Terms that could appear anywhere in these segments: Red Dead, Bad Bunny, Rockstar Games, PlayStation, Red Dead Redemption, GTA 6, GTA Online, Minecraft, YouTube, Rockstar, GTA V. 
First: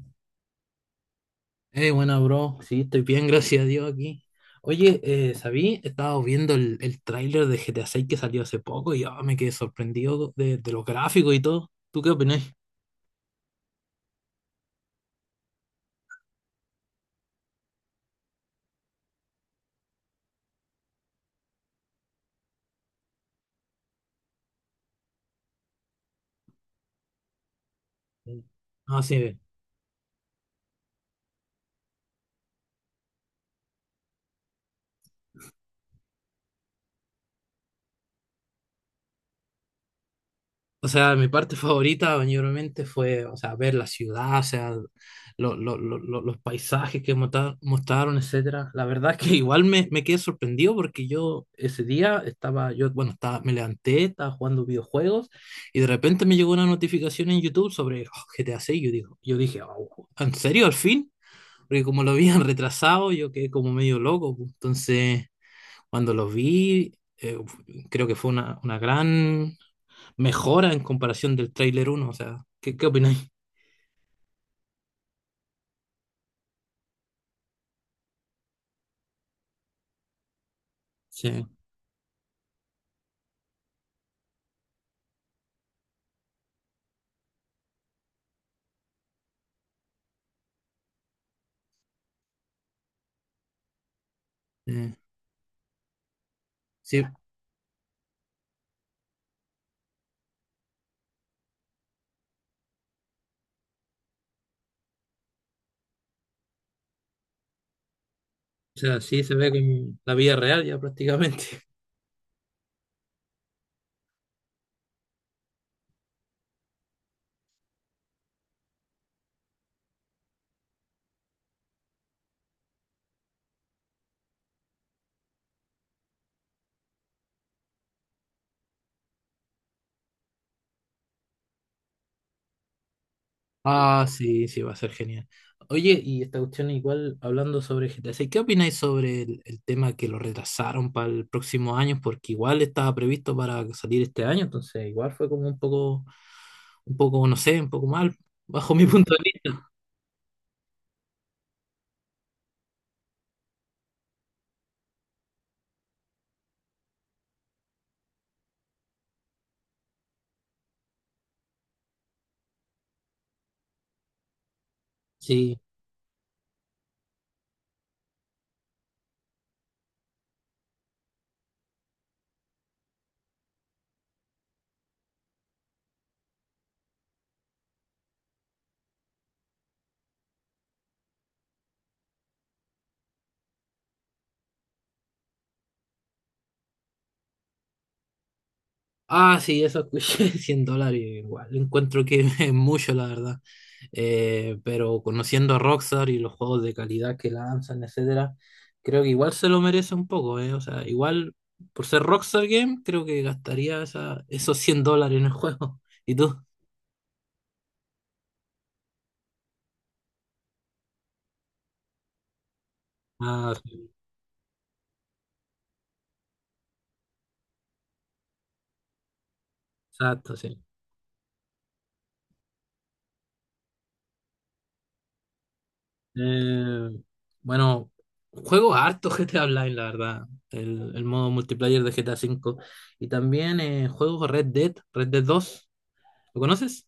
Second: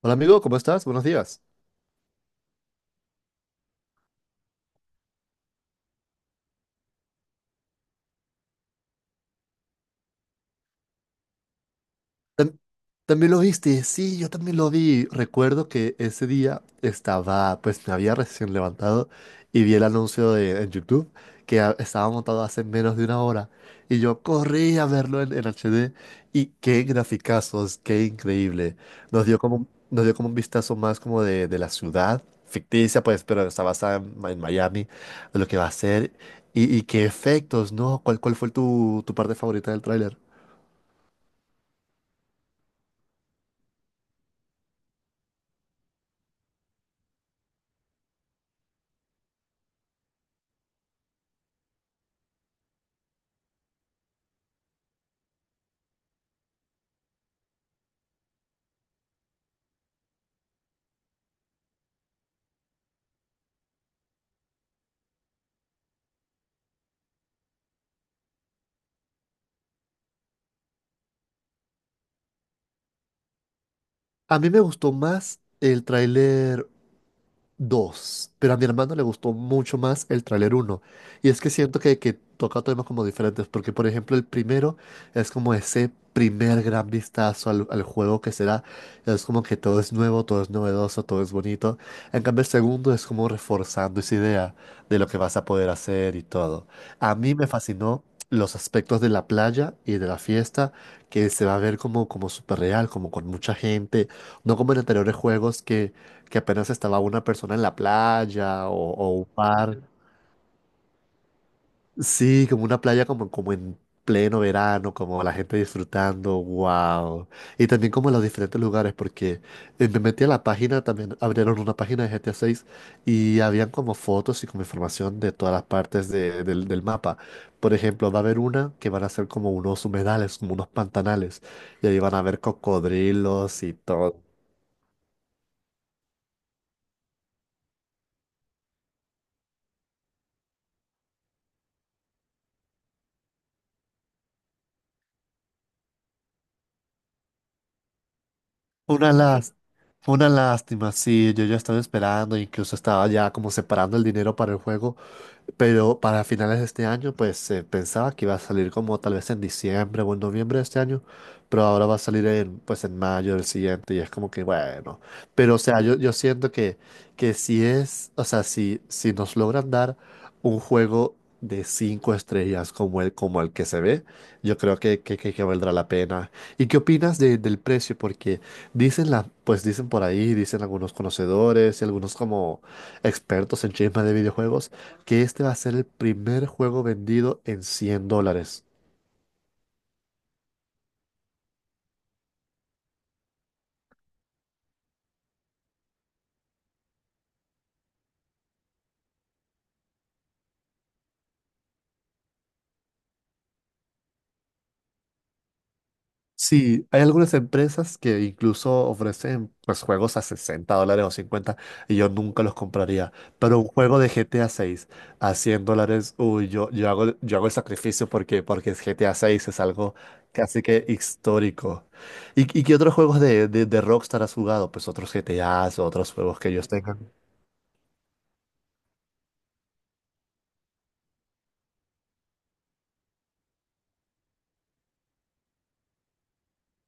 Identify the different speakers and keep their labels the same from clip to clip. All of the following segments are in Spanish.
Speaker 1: Hola amigo, ¿cómo estás? Buenos días.
Speaker 2: Buena, bro. Sí, estoy bien, gracias a Dios aquí. Oye, ¿sabí? He estado viendo el tráiler de GTA 6 que salió hace poco y me quedé sorprendido de los gráficos y todo. ¿Tú qué opinas?
Speaker 1: Tam- ¿También lo viste? Sí, yo también lo vi. Recuerdo que ese día estaba, pues me había recién levantado y vi el anuncio en YouTube que estaba montado hace menos de una hora y yo corrí a verlo en, HD y qué graficazos, qué increíble.
Speaker 2: Ah,
Speaker 1: Nos
Speaker 2: sí.
Speaker 1: dio como, un- nos dio como un vistazo más como de, la ciudad ficticia, pues, pero está basada en Miami, de lo que va a ser. Y qué efectos, ¿no? ¿Cuál fue tu parte favorita del tráiler?
Speaker 2: O sea, mi parte favorita, mayormente, fue, o sea, ver la ciudad, o sea, los paisajes que mostraron, etcétera. La verdad es que igual me quedé sorprendido porque yo ese día estaba, yo, bueno, estaba, me levanté, estaba jugando videojuegos, y de repente me llegó una notificación en YouTube sobre oh, GTA 6. Yo digo, yo dije, "Oh, ¿en serio, al fin? Porque como lo habían retrasado, yo quedé como medio loco, pues. Entonces, cuando lo vi, eh, creo que fue una gran mejora en comparación del tráiler uno. O sea, ¿qué opináis?
Speaker 1: A mí me gustó más el tráiler 2, pero a mi hermano le gustó mucho más el tráiler uno. Y es
Speaker 2: Sí,
Speaker 1: que siento que, toca temas como diferentes, porque por ejemplo el primero es como ese primer gran vistazo al juego que será, es como que todo es nuevo, todo es novedoso, todo es bonito. En cambio el segundo es como reforzando esa idea
Speaker 2: eh,
Speaker 1: de lo que vas a poder hacer y todo.
Speaker 2: sí, o
Speaker 1: A mí me fascinó los aspectos de la playa y de la fiesta, que se va a ver como, súper real, como con mucha gente, no como en anteriores juegos que apenas estaba una persona en la playa o,
Speaker 2: sea,
Speaker 1: o
Speaker 2: sí
Speaker 1: un
Speaker 2: se ve
Speaker 1: bar.
Speaker 2: como la vida real ya prácticamente.
Speaker 1: Sí, como una playa como en pleno verano, como la gente disfrutando, wow. Y también como los diferentes lugares, porque me metí a la página, también abrieron una página de GTA 6 y habían como fotos y como información de todas las partes del mapa. Por ejemplo, va a haber una que van a ser como unos humedales, como unos pantanales, y ahí van a ver cocodrilos y
Speaker 2: Ah,
Speaker 1: todo.
Speaker 2: sí, sí, va a ser genial. Oye, y esta cuestión, igual hablando sobre GTA 6, ¿qué opináis sobre el tema que lo retrasaron para el próximo año? Porque igual estaba previsto para salir este año, entonces igual fue como un poco, no sé, un poco mal, bajo mi
Speaker 1: Una
Speaker 2: punto de
Speaker 1: las,
Speaker 2: vista.
Speaker 1: fue una lástima, sí, yo ya estaba esperando, incluso estaba ya como separando el dinero para el juego. Pero para finales de este año, pues se pensaba que iba a salir como tal vez en diciembre o en noviembre de este año, pero ahora va a salir pues en mayo del siguiente y es como que bueno. Pero o
Speaker 2: Sí.
Speaker 1: sea, yo, siento que si es, o sea, si nos logran dar un juego de cinco estrellas como el, que se ve, yo creo que valdrá la pena. ¿Y qué opinas del precio? Porque pues dicen por ahí, dicen algunos conocedores y algunos como expertos en chismes de videojuegos que este va a ser el primer juego vendido en $100.
Speaker 2: Ah, sí, eso escuché, $100 igual. Encuentro que es mucho, la verdad. Pero conociendo a Rockstar y los juegos de calidad que lanzan, etcétera, creo que igual se lo merece un poco, eh. O sea, igual por ser Rockstar Game, creo que gastaría esos $100 en el juego. ¿Y tú?
Speaker 1: Sí, hay algunas empresas que incluso ofrecen pues, juegos a $60 o cincuenta, y yo nunca los compraría.
Speaker 2: Ah,
Speaker 1: Pero un
Speaker 2: sí,
Speaker 1: juego de GTA 6 a $100, uy, yo hago el sacrificio porque es GTA 6, es algo
Speaker 2: exacto, sí.
Speaker 1: casi que histórico. ¿Y qué otros juegos de Rockstar has jugado? Pues otros GTAs, otros juegos que ellos
Speaker 2: Eh,
Speaker 1: tengan.
Speaker 2: bueno, juego harto GTA Online, la verdad. El modo multiplayer de GTA V. Y también juego Red Dead dos. ¿Lo conoces?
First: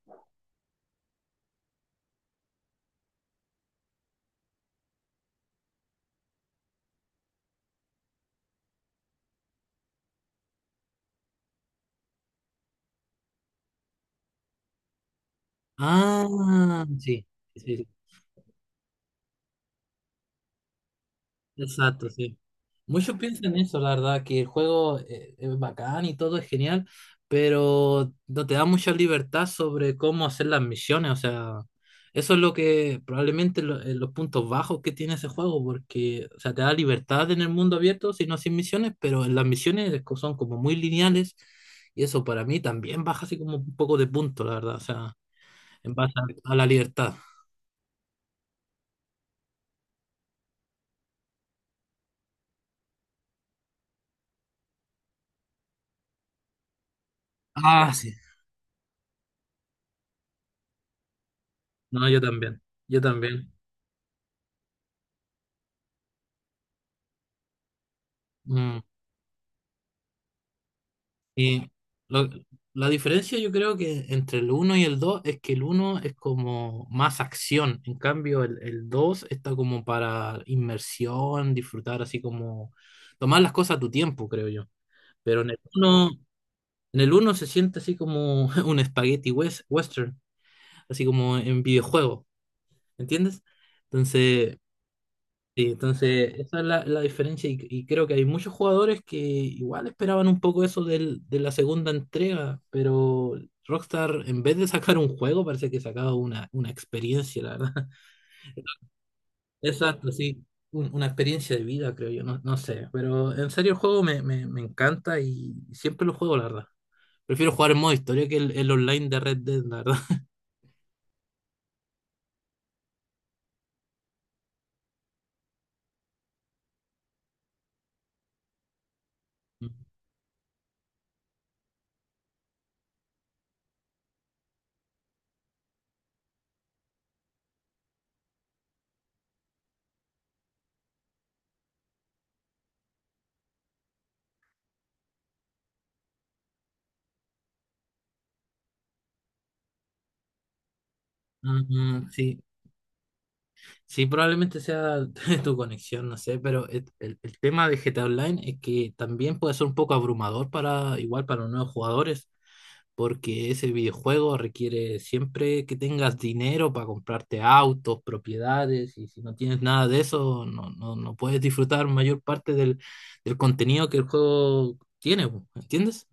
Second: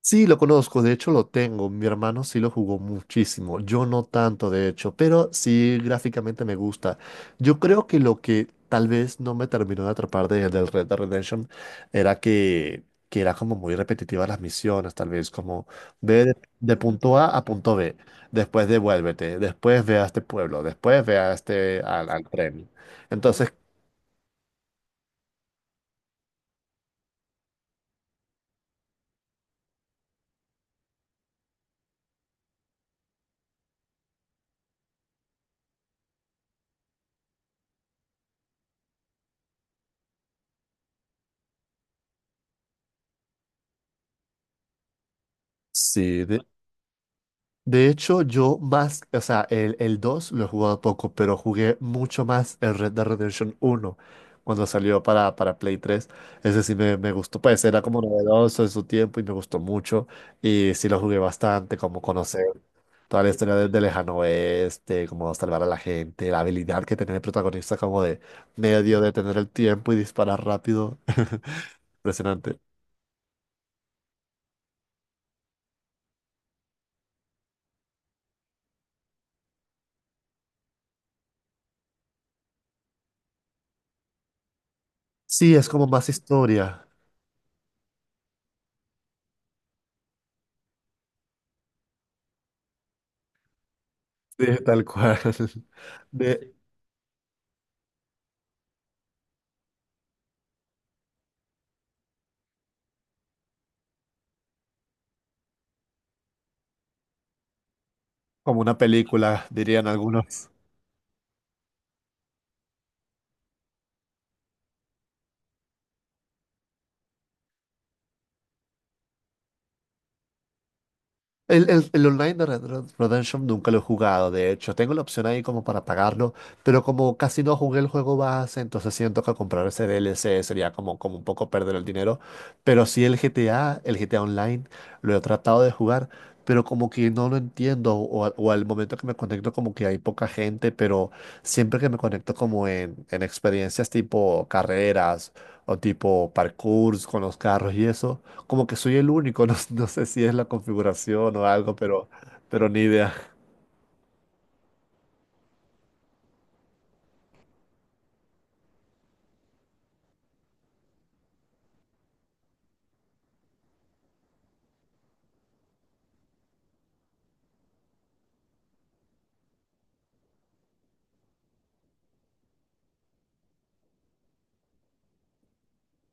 Speaker 1: Sí, lo conozco, de hecho lo tengo. Mi hermano sí lo jugó muchísimo, yo no tanto de hecho, pero sí gráficamente me gusta. Yo creo que lo que tal vez no me terminó de atrapar del Red Dead Redemption era que, era como muy repetitivas las misiones, tal vez como ve de
Speaker 2: Ah,
Speaker 1: punto
Speaker 2: sí,
Speaker 1: A a
Speaker 2: sí,
Speaker 1: punto
Speaker 2: sí,
Speaker 1: B, después devuélvete, después ve a este pueblo, después ve a este al,
Speaker 2: exacto,
Speaker 1: al
Speaker 2: sí.
Speaker 1: tren.
Speaker 2: Muchos
Speaker 1: Entonces,
Speaker 2: piensan eso, la verdad, que el juego es bacán y todo es genial, pero no te da mucha libertad sobre cómo hacer las misiones. O sea, eso es lo que probablemente los puntos bajos que tiene ese juego, porque, o sea, te da libertad en el mundo abierto, si no sin misiones, pero en las misiones es son como muy lineales, y eso para mí también baja así como un poco de punto, la verdad. O sea, en base
Speaker 1: sí.
Speaker 2: a la libertad.
Speaker 1: De hecho, yo más, o sea, el, 2 lo he jugado poco, pero jugué mucho más el Red Dead Redemption uno cuando salió para, Play 3. Ese sí me gustó, pues era
Speaker 2: Ah,
Speaker 1: como
Speaker 2: sí.
Speaker 1: novedoso en su tiempo y me gustó mucho. Y sí lo jugué bastante, como
Speaker 2: No, yo
Speaker 1: conocer
Speaker 2: también, yo
Speaker 1: toda la
Speaker 2: también.
Speaker 1: historia del lejano oeste, como salvar a la gente, la habilidad que tenía el protagonista como de
Speaker 2: Mm.
Speaker 1: medio de tener el tiempo y disparar rápido.
Speaker 2: Y lo-
Speaker 1: Impresionante.
Speaker 2: la diferencia yo creo que entre el uno y el 2 es que el uno es como más acción, en cambio el 2 está como para inmersión, disfrutar así como tomar las cosas a tu tiempo, creo yo. Pero
Speaker 1: Sí, es como más historia.
Speaker 2: en el uno se siente así como un espagueti western, así como en videojuego, ¿entiendes?
Speaker 1: Sí,
Speaker 2: Entonces.
Speaker 1: tal cual.
Speaker 2: Sí, entonces
Speaker 1: De,
Speaker 2: esa es la diferencia, y creo que hay muchos jugadores que igual esperaban un poco eso de la segunda entrega, pero Rockstar en vez de sacar un juego parece que sacaba una experiencia, la verdad.
Speaker 1: Como una película, dirían
Speaker 2: Exacto, sí,
Speaker 1: algunos.
Speaker 2: una experiencia de vida creo yo, no, no sé, pero en serio el juego me encanta y siempre lo juego, la verdad. Prefiero jugar en modo historia que el online de Red Dead, la verdad.
Speaker 1: El Online de Red Dead Redemption nunca lo he jugado, de hecho. Tengo la opción ahí como para pagarlo, pero como casi no jugué el juego base, entonces siento que comprar ese DLC sería como, un poco perder el dinero. Pero sí el GTA Online, lo he tratado de jugar, pero como que no lo entiendo, o al momento que me conecto como que hay poca gente, pero siempre que me conecto como en, experiencias tipo carreras o tipo parkour con los carros y eso. Como que soy el único, no, no sé si es la configuración o
Speaker 2: Mm,
Speaker 1: algo,
Speaker 2: mm,
Speaker 1: pero,
Speaker 2: sí.
Speaker 1: pero ni idea.
Speaker 2: Sí, probablemente sea tu conexión, no sé, pero el tema de GTA Online es que también puede ser un poco abrumador para, igual para los nuevos jugadores, porque ese videojuego requiere siempre que tengas dinero para comprarte autos, propiedades, y si no tienes nada de eso, no puedes disfrutar mayor parte del contenido que el juego tiene, po, ¿entiendes?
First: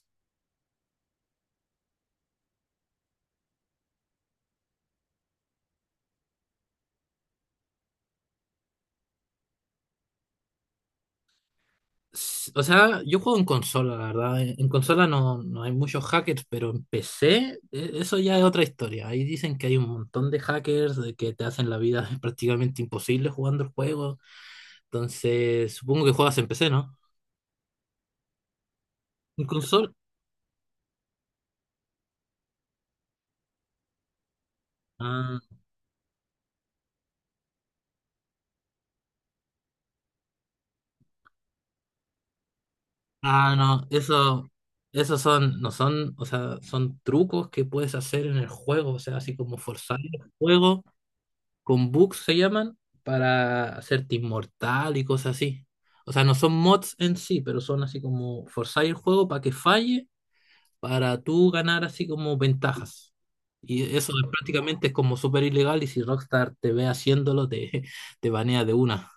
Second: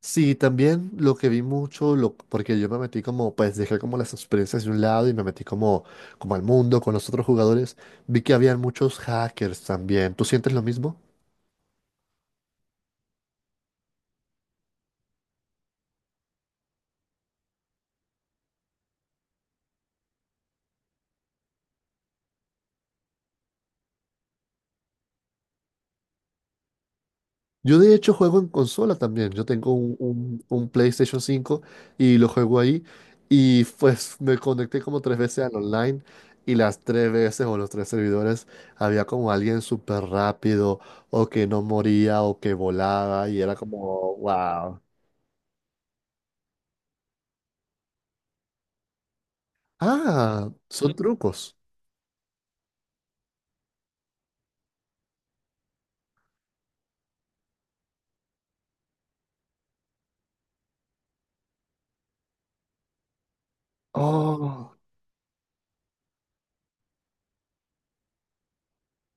Speaker 1: Sí, también lo que vi mucho, porque yo me metí como, pues dejé como las experiencias de un lado y me metí como, como al mundo con los otros jugadores, vi que habían muchos hackers también. ¿Tú sientes lo mismo?
Speaker 2: O sea, yo juego en consola, la verdad. En consola no hay muchos hackers, pero en PC eso ya es otra historia. Ahí dicen que hay un montón de hackers de que te hacen la vida prácticamente imposible jugando el juego. Entonces, supongo que juegas en PC, ¿no?
Speaker 1: Yo de hecho juego en consola también. Yo
Speaker 2: ¿En
Speaker 1: tengo
Speaker 2: consola?
Speaker 1: un PlayStation 5 y lo juego ahí. Y pues me conecté como tres
Speaker 2: Ah,
Speaker 1: veces al online y las tres veces o los tres servidores había como alguien súper rápido o que no moría o que volaba y
Speaker 2: ah,
Speaker 1: era
Speaker 2: no,
Speaker 1: como,
Speaker 2: eso,
Speaker 1: wow.
Speaker 2: esos son, no son, o sea, son trucos que puedes hacer en el juego, o sea, así como forzar el
Speaker 1: Ah,
Speaker 2: juego
Speaker 1: son trucos.
Speaker 2: con bugs se llaman, para hacerte inmortal y cosas así. O sea, no son mods en sí, pero son así como forzar el juego para que falle, para tú ganar así como ventajas. Y eso es
Speaker 1: Oh.
Speaker 2: prácticamente es como súper ilegal, y si Rockstar te ve haciéndolo, te, te banea de una.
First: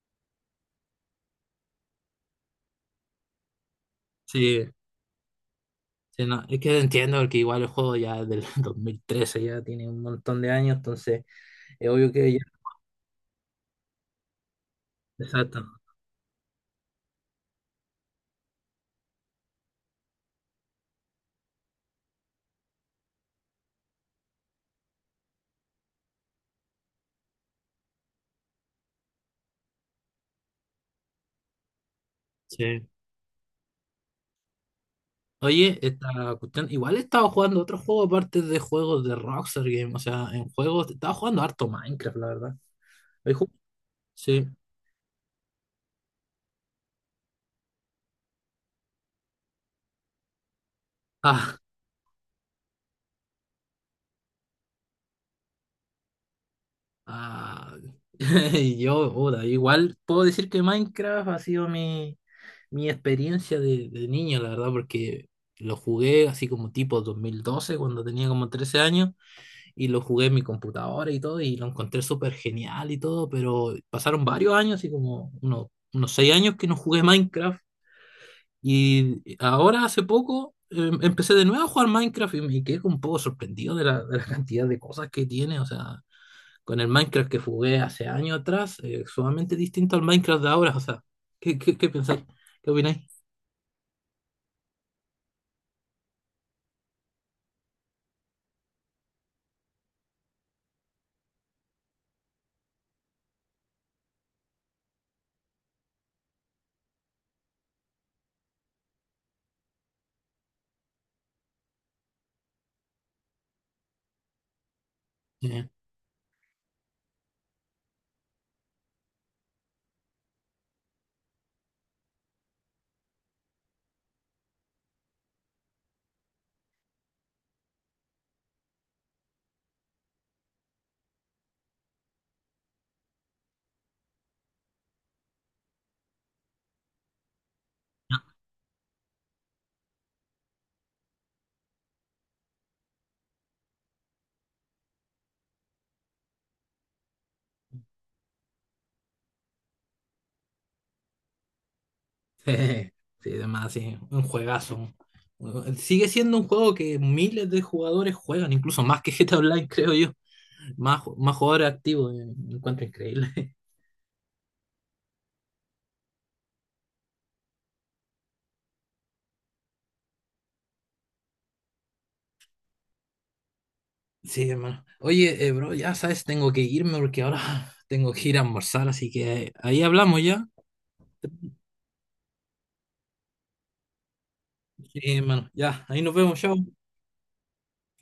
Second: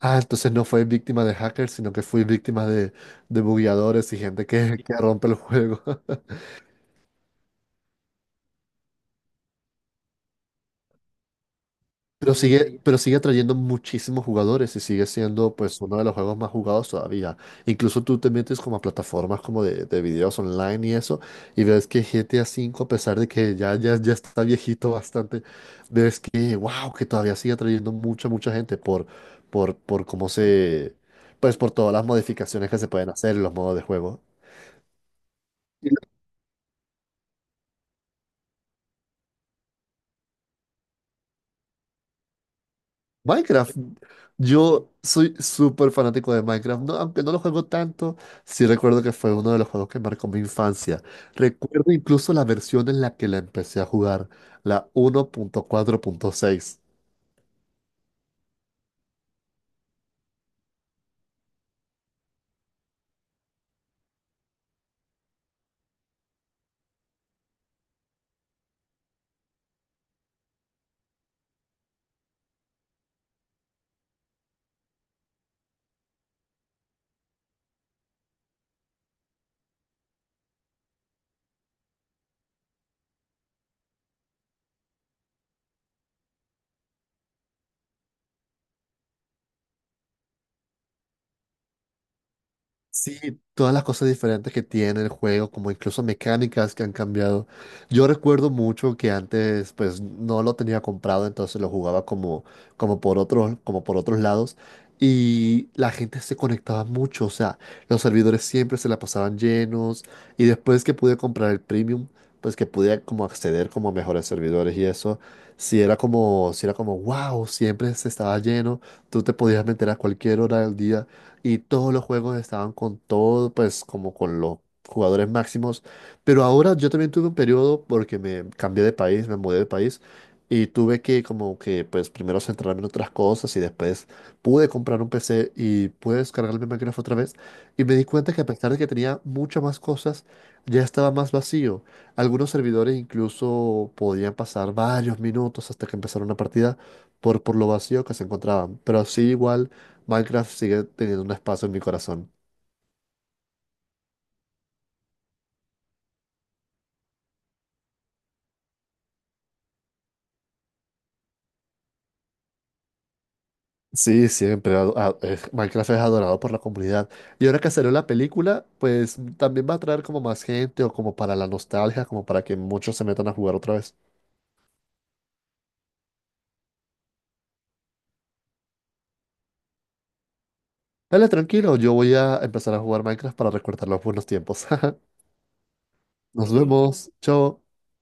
Speaker 1: Ah, entonces no fue víctima de hackers, sino que fui víctima de bugueadores y gente
Speaker 2: Sí,
Speaker 1: que, rompe el juego.
Speaker 2: sí, no, es que entiendo porque igual el juego ya es del 2013, ya tiene un montón de años, entonces es obvio que
Speaker 1: Pero
Speaker 2: ya...
Speaker 1: sigue, pero sigue atrayendo muchísimos jugadores y sigue siendo
Speaker 2: Exacto.
Speaker 1: pues uno de los juegos más jugados todavía. Incluso tú te metes como a plataformas como de videos online y eso, y ves que GTA V, a cinco, a pesar de que ya, ya, ya está viejito bastante, ves que, wow, que todavía sigue atrayendo mucha, mucha gente por pues por todas las modificaciones que
Speaker 2: Sí.
Speaker 1: se pueden hacer en los modos de juego.
Speaker 2: Oye, esta cuestión, igual he estado jugando otro juego aparte de juegos de Rockstar Games, o sea, en juegos, estaba jugando harto Minecraft, la verdad. Hoy ju-
Speaker 1: Minecraft.
Speaker 2: Sí.
Speaker 1: Yo soy súper fanático de Minecraft, aunque no lo juego tanto, sí recuerdo que fue uno de los juegos que marcó mi infancia.
Speaker 2: Ah,
Speaker 1: Recuerdo incluso la versión en la que la empecé a jugar, la uno punto cuatro punto seis.
Speaker 2: ah. Y yo, puta, igual puedo decir que Minecraft ha sido mi experiencia de niño, la verdad, porque lo jugué así como tipo 2012, cuando tenía como 13 años, y lo jugué en mi computadora y todo, y lo encontré súper genial y todo, pero pasaron varios años, así como unos, 6 años que no jugué Minecraft. Y ahora, hace poco, empecé de nuevo a jugar Minecraft y me quedé un poco sorprendido de la cantidad de cosas que tiene. O sea, con el Minecraft que jugué hace años atrás, sumamente distinto al Minecraft de ahora. O sea, ¿qué pensáis? ¿Qué opináis?
Speaker 1: Sí, todas las cosas diferentes que tiene el juego, como incluso mecánicas que han cambiado. Yo recuerdo mucho que antes pues no lo tenía comprado, entonces lo jugaba como por otros lados. Y la gente se conectaba mucho, o sea, los servidores siempre se la pasaban llenos. Y después que pude comprar el premium, pues que pude como acceder como a mejores servidores y eso, sí era como, wow, siempre se estaba lleno. Tú te podías meter a cualquier hora del día y todos los juegos estaban con todo, pues como con los jugadores máximos. Pero ahora yo también tuve un periodo porque me cambié de país, me mudé de país y tuve que como que pues primero centrarme en otras cosas y después pude comprar un PC y pude descargarme Minecraft otra vez y me di cuenta que a pesar de que tenía muchas más cosas, ya estaba más vacío. Algunos servidores incluso podían pasar varios minutos hasta que empezara una partida por lo vacío que se encontraban. Pero así igual Minecraft sigue teniendo un espacio en mi corazón.
Speaker 2: Eh, Sí, además, sí, un juegazo. Sigue siendo un juego que miles de jugadores juegan, incluso más que GTA Online, creo yo. Más jugadores activos, me encuentro increíble.
Speaker 1: Sí, siempre. Minecraft es adorado por la comunidad. Y ahora que salió la película, pues también va a traer como más gente o como para la nostalgia, como para que muchos se metan a jugar otra vez.
Speaker 2: Sí, hermano. Oye, bro, ya sabes, tengo que irme porque ahora tengo que ir a almorzar, así que ahí hablamos ya.
Speaker 1: Dale, tranquilo, yo voy a empezar a jugar Minecraft para recordar los buenos tiempos.
Speaker 2: Sí, hermano, ya, ahí nos vemos,
Speaker 1: Nos
Speaker 2: chao.
Speaker 1: vemos. Chao.